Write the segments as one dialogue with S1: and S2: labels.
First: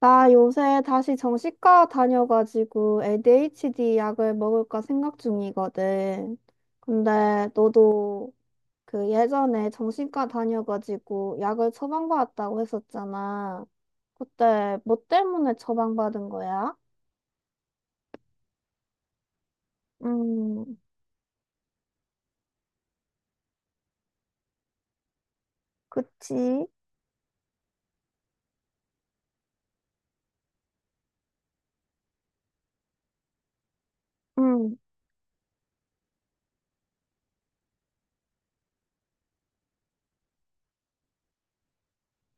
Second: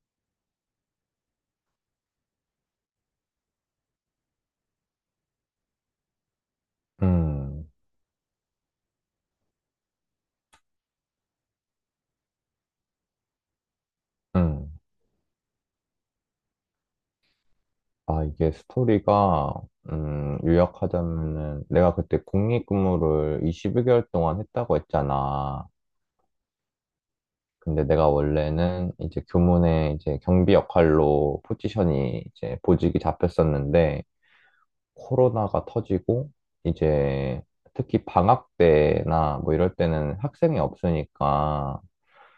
S1: 나 요새 다시 정신과 다녀가지고 ADHD 약을 먹을까 생각 중이거든. 근데
S2: 음,
S1: 너도 그 예전에 정신과 다녀가지고 약을 처방받았다고 했었잖아.
S2: 음.
S1: 그때 뭐 때문에 처방받은 거야?
S2: 아, 이게 스토리가,
S1: 음,
S2: 요약하자면은, 내가 그때 국립근무를 21개월 동안 했다고 했잖아.
S1: 그치.
S2: 근데 내가 원래는 이제 교문에 이제 경비 역할로 포지션이 이제 보직이 잡혔었는데,
S1: 응,
S2: 코로나가 터지고, 이제 특히 방학 때나 뭐 이럴 때는 학생이 없으니까,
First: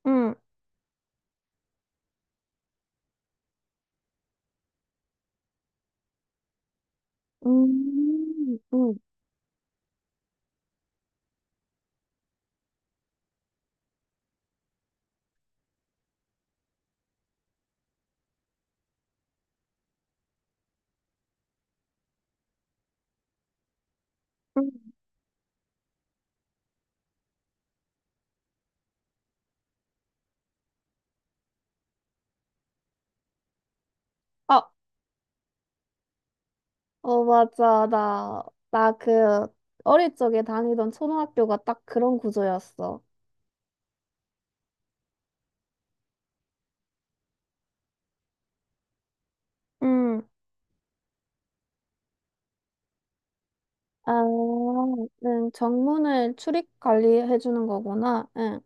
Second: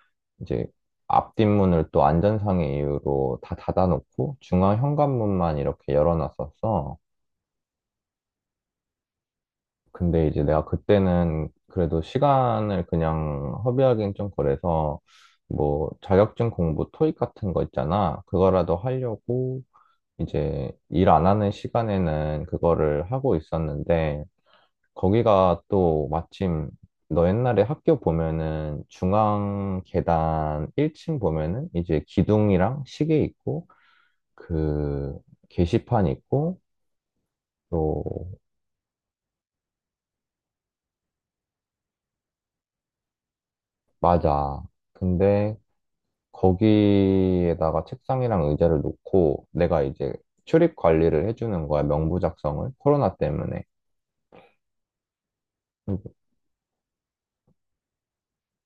S1: 응,
S2: 이제 앞뒷문을 또 안전상의 이유로 다 닫아놓고, 중앙 현관문만 이렇게 열어놨었어.
S1: 응,
S2: 근데 이제 내가 그때는 그래도 시간을 그냥 허비하기엔 좀 그래서 뭐 자격증 공부 토익 같은 거 있잖아. 그거라도 하려고 이제 일 안 하는 시간에는 그거를 하고 있었는데
S1: 응.
S2: 거기가 또 마침 너 옛날에 학교 보면은 중앙 계단 1층 보면은 이제 기둥이랑 시계 있고
S1: 아,
S2: 그 게시판 있고
S1: 어, 맞아.
S2: 또
S1: 나 그 어릴 적에 다니던 초등학교가 딱 그런 구조였어.
S2: 맞아. 근데 거기에다가 책상이랑 의자를 놓고 내가 이제
S1: 응.
S2: 출입 관리를 해주는 거야, 명부 작성을. 코로나 때문에.
S1: 아, 응,
S2: 음,
S1: 정문을 출입 관리해 주는 거구나. 응.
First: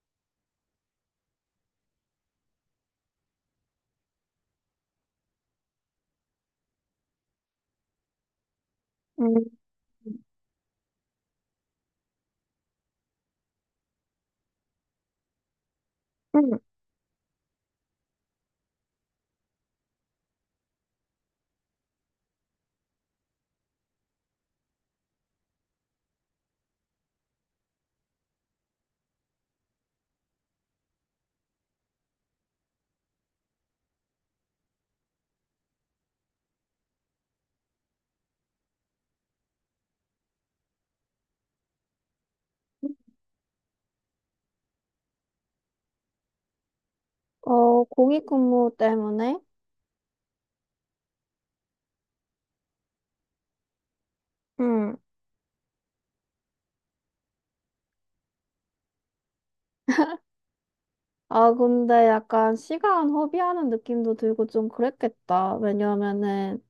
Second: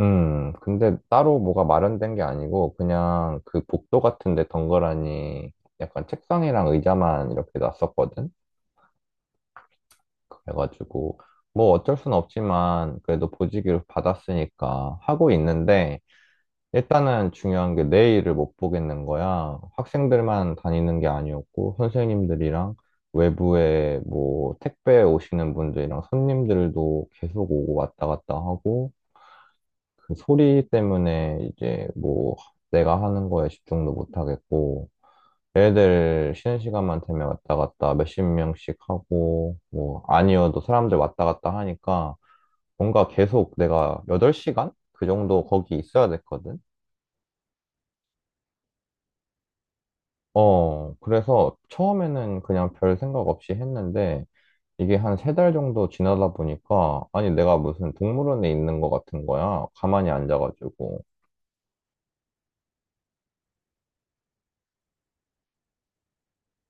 S2: 근데 따로 뭐가 마련된 게 아니고 그냥 그 복도 같은 데 덩그러니 약간 책상이랑 의자만 이렇게 놨었거든.
S1: 음,
S2: 그래가지고 뭐 어쩔 순 없지만 그래도 보직을 받았으니까 하고 있는데
S1: 음,
S2: 일단은 중요한 게 내일을 못 보겠는 거야. 학생들만 다니는 게 아니었고, 선생님들이랑 외부에 뭐 택배 오시는 분들이랑 손님들도 계속 오고 왔다 갔다 하고, 그 소리 때문에 이제 뭐 내가 하는 거에 집중도 못 하겠고, 애들 쉬는 시간만 되면 왔다 갔다 몇십 명씩 하고, 뭐 아니어도 사람들 왔다 갔다 하니까, 뭔가 계속 내가 8시간? 그 정도 거기 있어야 됐거든.
S1: 어, 공익근무 때문에?
S2: 어, 그래서 처음에는 그냥 별 생각 없이 했는데 이게
S1: 응.
S2: 한 3달 정도 지나다 보니까 아니 내가 무슨 동물원에 있는 것 같은 거야. 가만히 앉아가지고.
S1: 아, 근데 약간 시간 허비하는 느낌도 들고 좀 그랬겠다. 왜냐면은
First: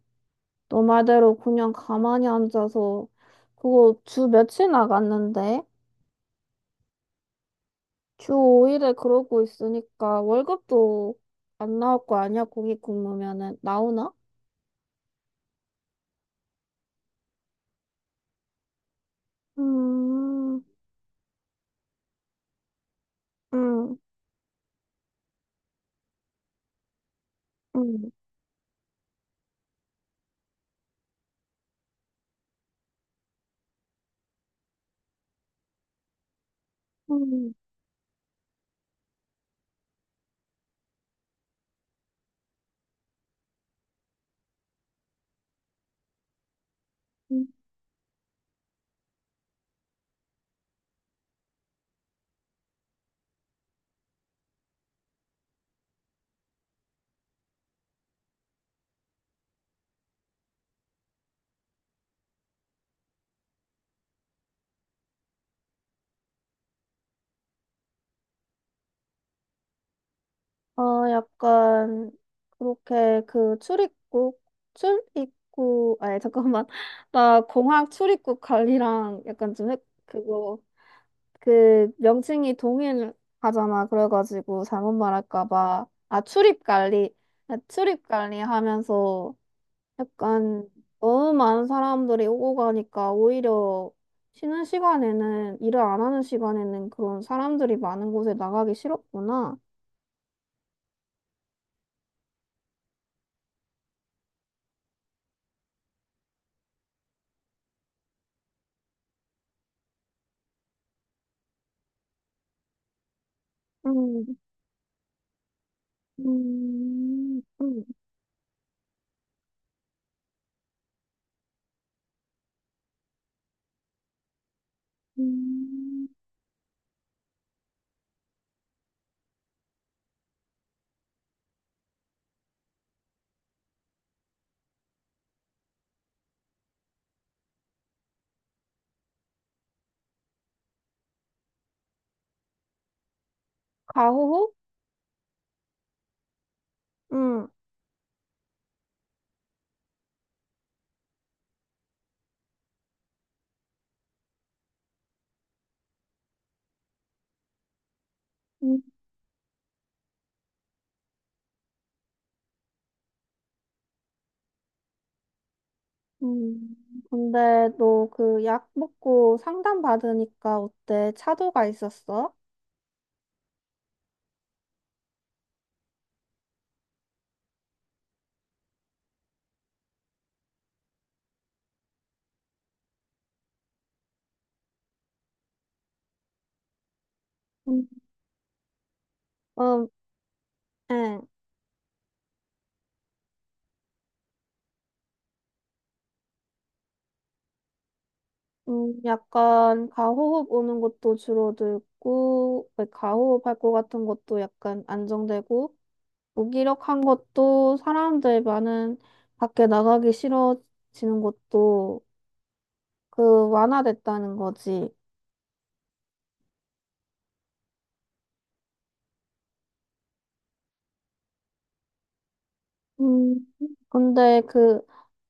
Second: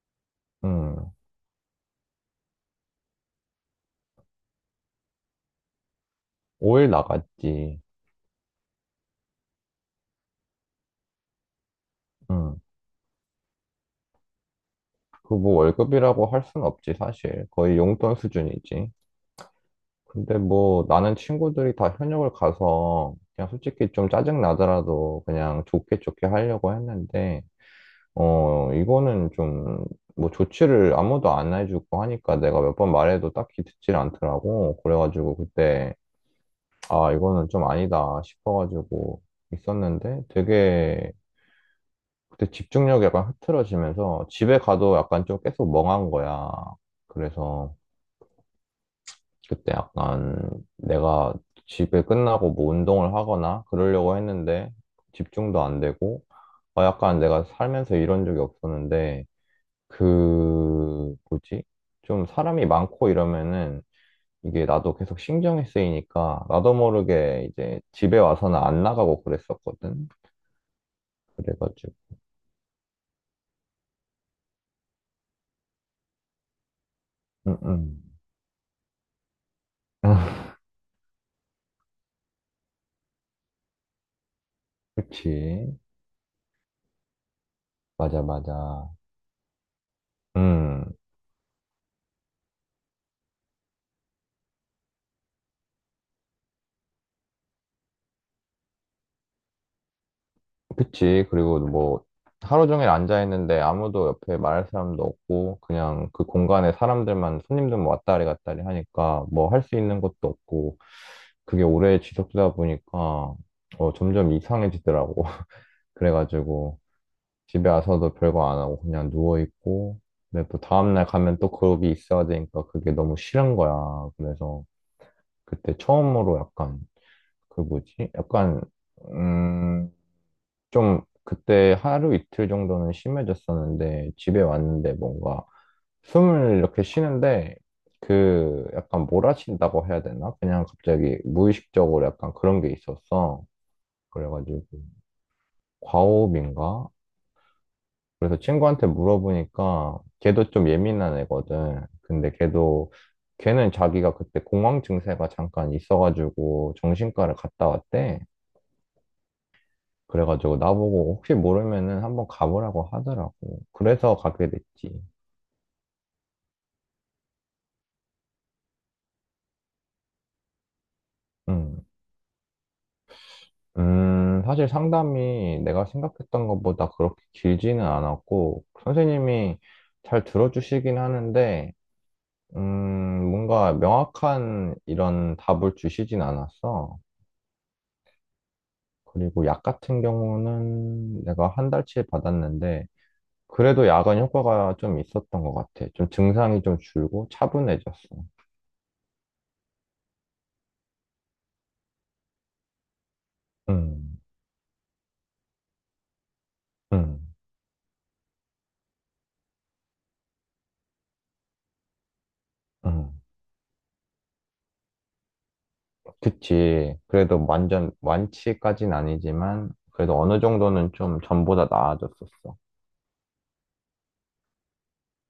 S1: 너
S2: 음,
S1: 말대로 그냥 가만히 앉아서 그거 주 며칠 나갔는데
S2: 5일 나갔지.
S1: 주 5일에 그러고 있으니까 월급도 안 나올 거 아니야?
S2: 음,
S1: 공익근무면은 나오나?
S2: 그 뭐 월급이라고 할 순 없지 사실. 거의 용돈 수준이지. 근데
S1: 음,
S2: 뭐 나는 친구들이 다 현역을 가서 그냥 솔직히
S1: 음,
S2: 좀 짜증 나더라도 그냥 좋게 좋게 하려고 했는데
S1: 음,
S2: 어, 이거는 좀, 뭐, 조치를 아무도 안 해주고 하니까 내가 몇 번 말해도 딱히 듣질 않더라고. 그래가지고 그때, 아, 이거는
S1: 음.
S2: 좀 아니다 싶어가지고 있었는데 되게 그때 집중력이 약간 흐트러지면서 집에 가도 약간 좀 계속 멍한 거야.
S1: 음.
S2: 그래서 그때 약간 내가 집에 끝나고 뭐 운동을 하거나 그러려고 했는데 집중도 안 되고, 아, 약간 내가 살면서 이런 적이 없었는데 그, 뭐지? 좀 사람이 많고 이러면은 이게 나도 계속 신경이 쓰이니까 나도 모르게 이제 집에 와서는 안 나가고 그랬었거든.
S1: 어,
S2: 그래가지고.
S1: 약간, 그렇게 그 출입국, 아니, 잠깐만. 나
S2: 응,
S1: 공항
S2: 응.
S1: 출입국 관리랑 약간 좀, 그거, 그 명칭이 동일하잖아. 그래가지고 잘못
S2: 그치.
S1: 말할까봐. 아, 출입 관리. 아, 출입
S2: 맞아,
S1: 관리
S2: 맞아.
S1: 하면서 약간
S2: 음,
S1: 너무 많은 사람들이 오고 가니까 오히려 쉬는 시간에는, 일을 안 하는 시간에는 그런 사람들이 많은 곳에 나가기 싫었구나.
S2: 그치. 그리고 뭐, 하루 종일 앉아있는데 아무도 옆에 말할 사람도 없고, 그냥 그 공간에 사람들만, 손님들만 왔다리 갔다리 하니까 뭐 할 수 있는 것도 없고, 그게 오래 지속되다 보니까, 어, 점점
S1: 음,
S2: 이상해지더라고. 그래가지고
S1: 음,
S2: 집에
S1: 음,
S2: 와서도 별거 안 하고 그냥 누워있고 근데 또 다음날 가면 또 그룹이 있어야 되니까 그게 너무 싫은 거야. 그래서 그때
S1: 음.
S2: 처음으로 약간 그 뭐지? 약간 음, 좀 그때 하루 이틀 정도는 심해졌었는데 집에 왔는데 뭔가 숨을 이렇게 쉬는데 그 약간 몰아친다고 해야 되나? 그냥 갑자기 무의식적으로 약간 그런 게 있었어.
S1: 가호호?
S2: 그래가지고 과호흡인가?
S1: 응,
S2: 그래서 친구한테 물어보니까 걔도 좀 예민한 애거든. 근데 걔도 걔는 자기가 그때 공황 증세가 잠깐 있어가지고 정신과를 갔다 왔대.
S1: 음,
S2: 그래가지고 나보고 혹시 모르면은 한번 가보라고 하더라고. 그래서 가게 됐지.
S1: 음. 근데 너 그 약 먹고 상담 받으니까 어때? 차도가
S2: 음.
S1: 있었어?
S2: 사실 상담이 내가 생각했던 것보다 그렇게 길지는 않았고, 선생님이 잘 들어주시긴 하는데, 뭔가 명확한 이런 답을 주시진 않았어.
S1: 음,
S2: 그리고 약
S1: 음,
S2: 같은
S1: 예.
S2: 경우는 내가 한 달치 받았는데, 그래도 약은 효과가 좀 있었던 것 같아. 좀 증상이 좀 줄고 차분해졌어.
S1: 약간 가호흡 오는 것도 줄어들고, 왜 가호흡 할 것 같은
S2: 음,
S1: 것도 약간 안정되고, 무기력한
S2: 음,
S1: 것도 사람들 많은 밖에 나가기 싫어지는 것도
S2: 음.
S1: 그 완화됐다는 거지.
S2: 그치. 그래도 완전 완치까진 아니지만, 그래도 어느 정도는 좀 전보다 나아졌었어.
S1: 음, 근데 그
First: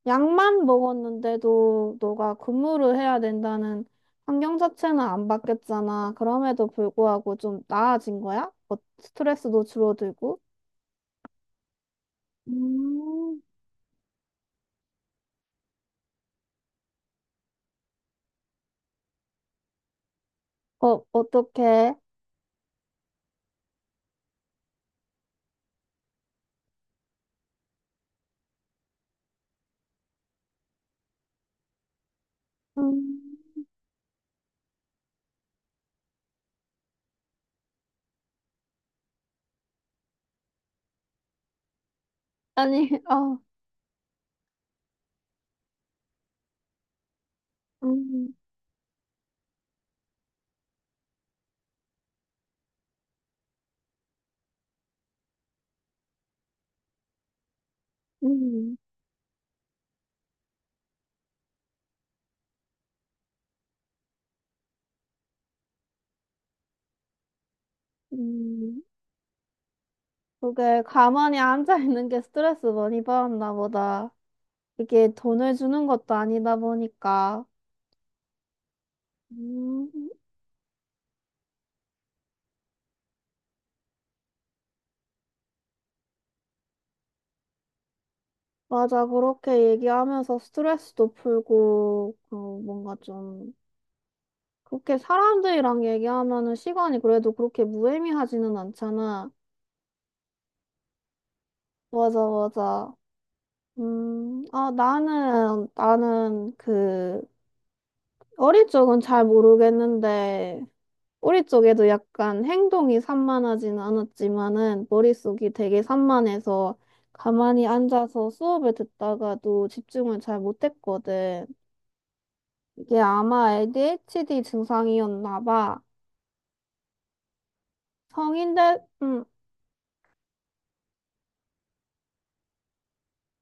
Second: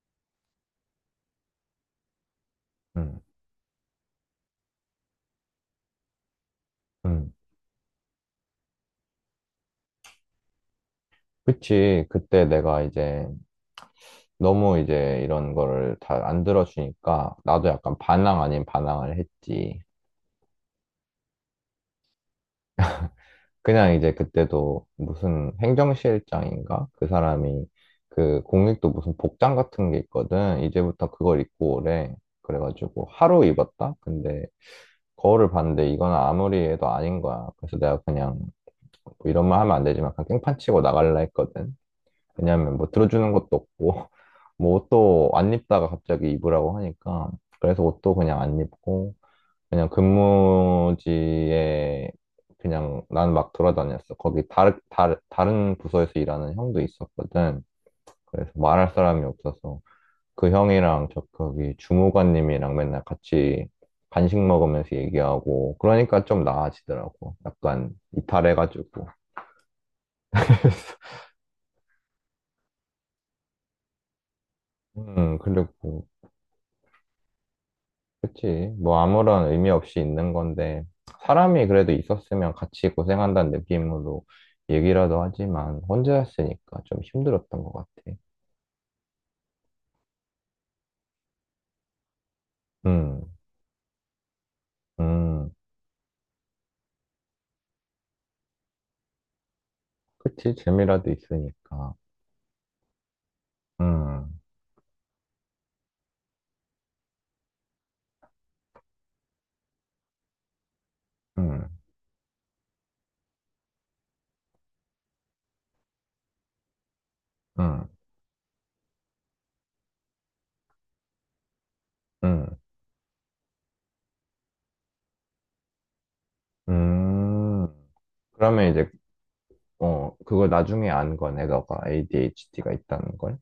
S1: 약만 먹었는데도 너가 근무를 해야
S2: 음,
S1: 된다는 환경 자체는 안 바뀌었잖아. 그럼에도
S2: 음.
S1: 불구하고 좀 나아진 거야? 어, 스트레스도 줄어들고?
S2: 그치. 그때 내가 이제
S1: 음,
S2: 너무 이제 이런 거를 다 안 들어주니까, 나도 약간 반항 아닌 반항을 했지.
S1: 어, 어떡해?
S2: 그냥 이제 그때도 무슨 행정실장인가? 그 사람이 그 공익도 무슨 복장 같은 게 있거든. 이제부터 그걸 입고 오래. 그래가지고
S1: 음,
S2: 하루 입었다? 근데 거울을 봤는데 이건 아무리 해도 아닌 거야. 그래서 내가 그냥 뭐 이런 말 하면 안 되지만 그냥 깽판 치고 나갈라 했거든. 왜냐면 뭐
S1: 아니,
S2: 들어주는
S1: 어,
S2: 것도 없고 뭐 옷도 안 입다가 갑자기 입으라고 하니까. 그래서 옷도
S1: 음,
S2: 그냥 안 입고 그냥 근무지에 그냥 난 막 돌아다녔어. 거기 다른 부서에서 일하는 형도 있었거든. 그래서
S1: 음,
S2: 말할 사람이 없어서 그 형이랑 저 거기 주무관님이랑 맨날 같이 간식 먹으면서 얘기하고 그러니까 좀 나아지더라고. 약간
S1: 음.
S2: 이탈해가지고.
S1: 그게 가만히 앉아 있는 게 스트레스 많이 받았나 보다. 이게 돈을 주는
S2: 그리고
S1: 것도 아니다 보니까.
S2: 그치. 뭐 아무런 의미
S1: 음.
S2: 없이 있는 건데, 사람이 그래도 있었으면 같이 고생한다는 느낌으로 얘기라도 하지만, 혼자였으니까 좀 힘들었던 것 같아.
S1: 맞아, 그렇게 얘기하면서 스트레스도 풀고, 그, 뭔가
S2: 음,
S1: 좀, 그렇게
S2: 음,
S1: 사람들이랑 얘기하면은 시간이 그래도 그렇게 무의미하지는 않잖아.
S2: 그치. 재미라도 있으니까.
S1: 맞아, 맞아.
S2: 음,
S1: 아, 나는 그, 어릴 적은 잘 모르겠는데, 우리
S2: 음,
S1: 쪽에도 약간 행동이 산만하지는 않았지만은, 머릿속이 되게 산만해서, 가만히
S2: 음,
S1: 앉아서 수업을 듣다가도 집중을 잘 못했거든.
S2: 음,
S1: 이게 아마 ADHD 증상이었나 봐.
S2: 음.
S1: 성인
S2: 그러면
S1: 돼,
S2: 이제,
S1: 음,
S2: 어, 그걸 나중에 안 거네, 너가 ADHD가 있다는 걸.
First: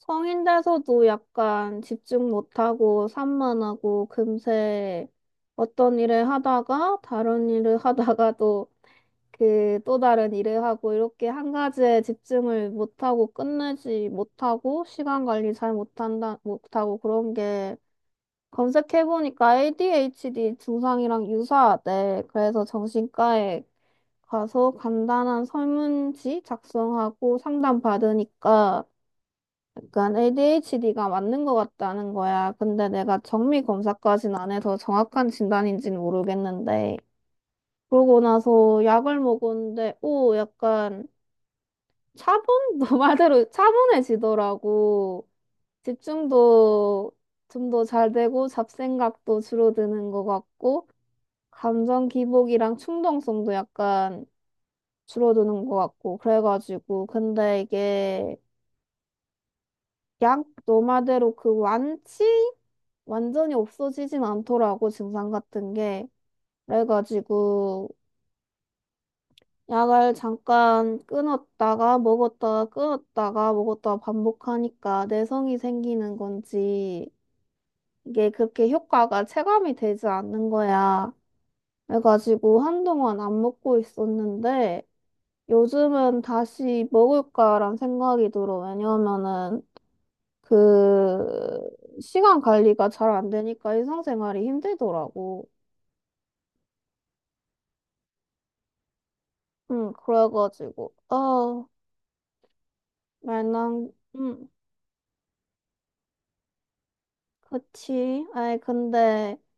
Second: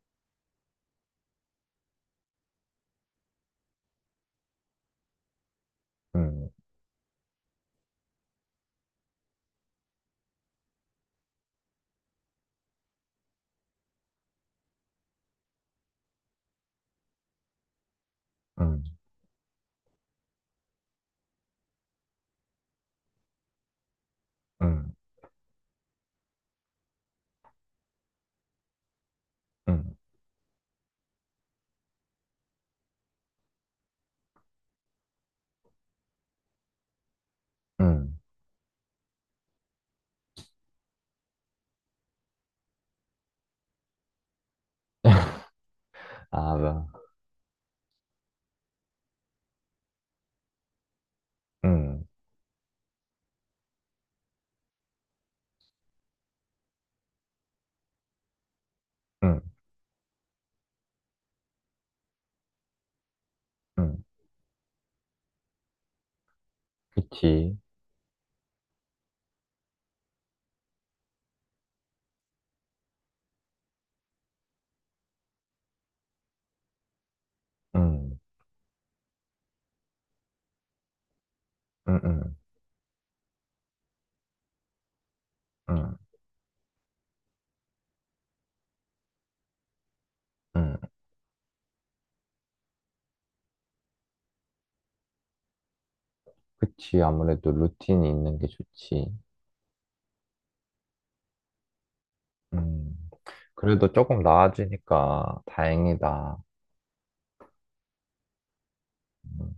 S1: 성인 돼서도 약간 집중 못하고 산만하고 금세 어떤 일을
S2: 음,
S1: 하다가 다른 일을 하다가도 그 또 다른 일을 하고 이렇게 한 가지에 집중을 못하고 끝내지 못하고 시간 관리 잘 못하고 그런 게
S2: 음,
S1: 검색해보니까 ADHD 증상이랑 유사하대. 그래서 정신과에 가서
S2: 음,
S1: 간단한 설문지 작성하고 상담 받으니까
S2: 음,
S1: 약간 ADHD가 맞는 것 같다는 거야. 근데 내가 정밀 검사까지는 안 해서 정확한 진단인지는 모르겠는데.
S2: 음.
S1: 그러고 나서 약을 먹었는데, 오, 약간 차분? 너 말대로 차분해지더라고.
S2: 아, 뭐,
S1: 집중도 좀 더 잘 되고 잡생각도 줄어드는 것 같고,
S2: 음,
S1: 감정 기복이랑 충동성도 약간 줄어드는 것 같고 그래가지고 근데 이게
S2: 음,
S1: 약 너마대로 그 완치 완전히
S2: 음.
S1: 없어지진 않더라고 증상 같은 게.
S2: 그치.
S1: 그래가지고 약을 잠깐 끊었다가 먹었다가 끊었다가 먹었다가 반복하니까 내성이 생기는 건지
S2: 음,
S1: 이게 그렇게 효과가 체감이 되지 않는 거야.
S2: 음, 음.
S1: 그래가지고 한동안 안 먹고 있었는데
S2: 응,
S1: 요즘은 다시 먹을까란 생각이 들어. 왜냐면은
S2: 응.
S1: 그 시간 관리가 잘 안 되니까 일상생활이 힘들더라고.
S2: 그치. 아무래도 루틴이 있는 게 좋지.
S1: 응, 그래가지고 어
S2: 음.
S1: 말랑
S2: 그래도 조금
S1: 응
S2: 나아지니까 다행이다.
S1: 그치. 아이 근데
S2: 음,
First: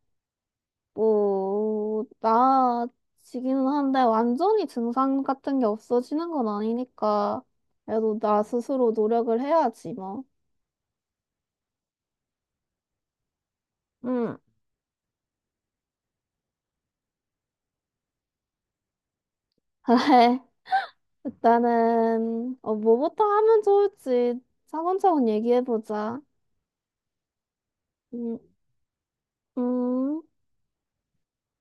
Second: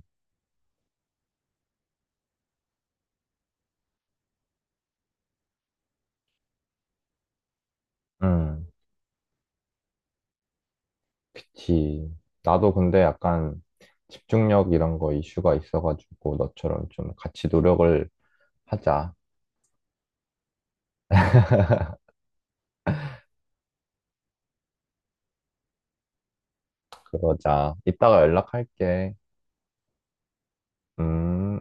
S1: 뭐 나아지기는 한데 완전히 증상 같은 게 없어지는 건 아니니까 그래도 나
S2: 응,
S1: 스스로 노력을 해야지 뭐.
S2: 그치. 나도 근데 약간
S1: 응.
S2: 집중력 이런 거 이슈가 있어가지고 너처럼 좀 같이 노력을 하자.
S1: 그래. 일단은 어 뭐부터 하면 좋을지 차근차근 얘기해보자.
S2: 그러자. 이따가
S1: 음,
S2: 연락할게.
S1: 음.
S2: 음.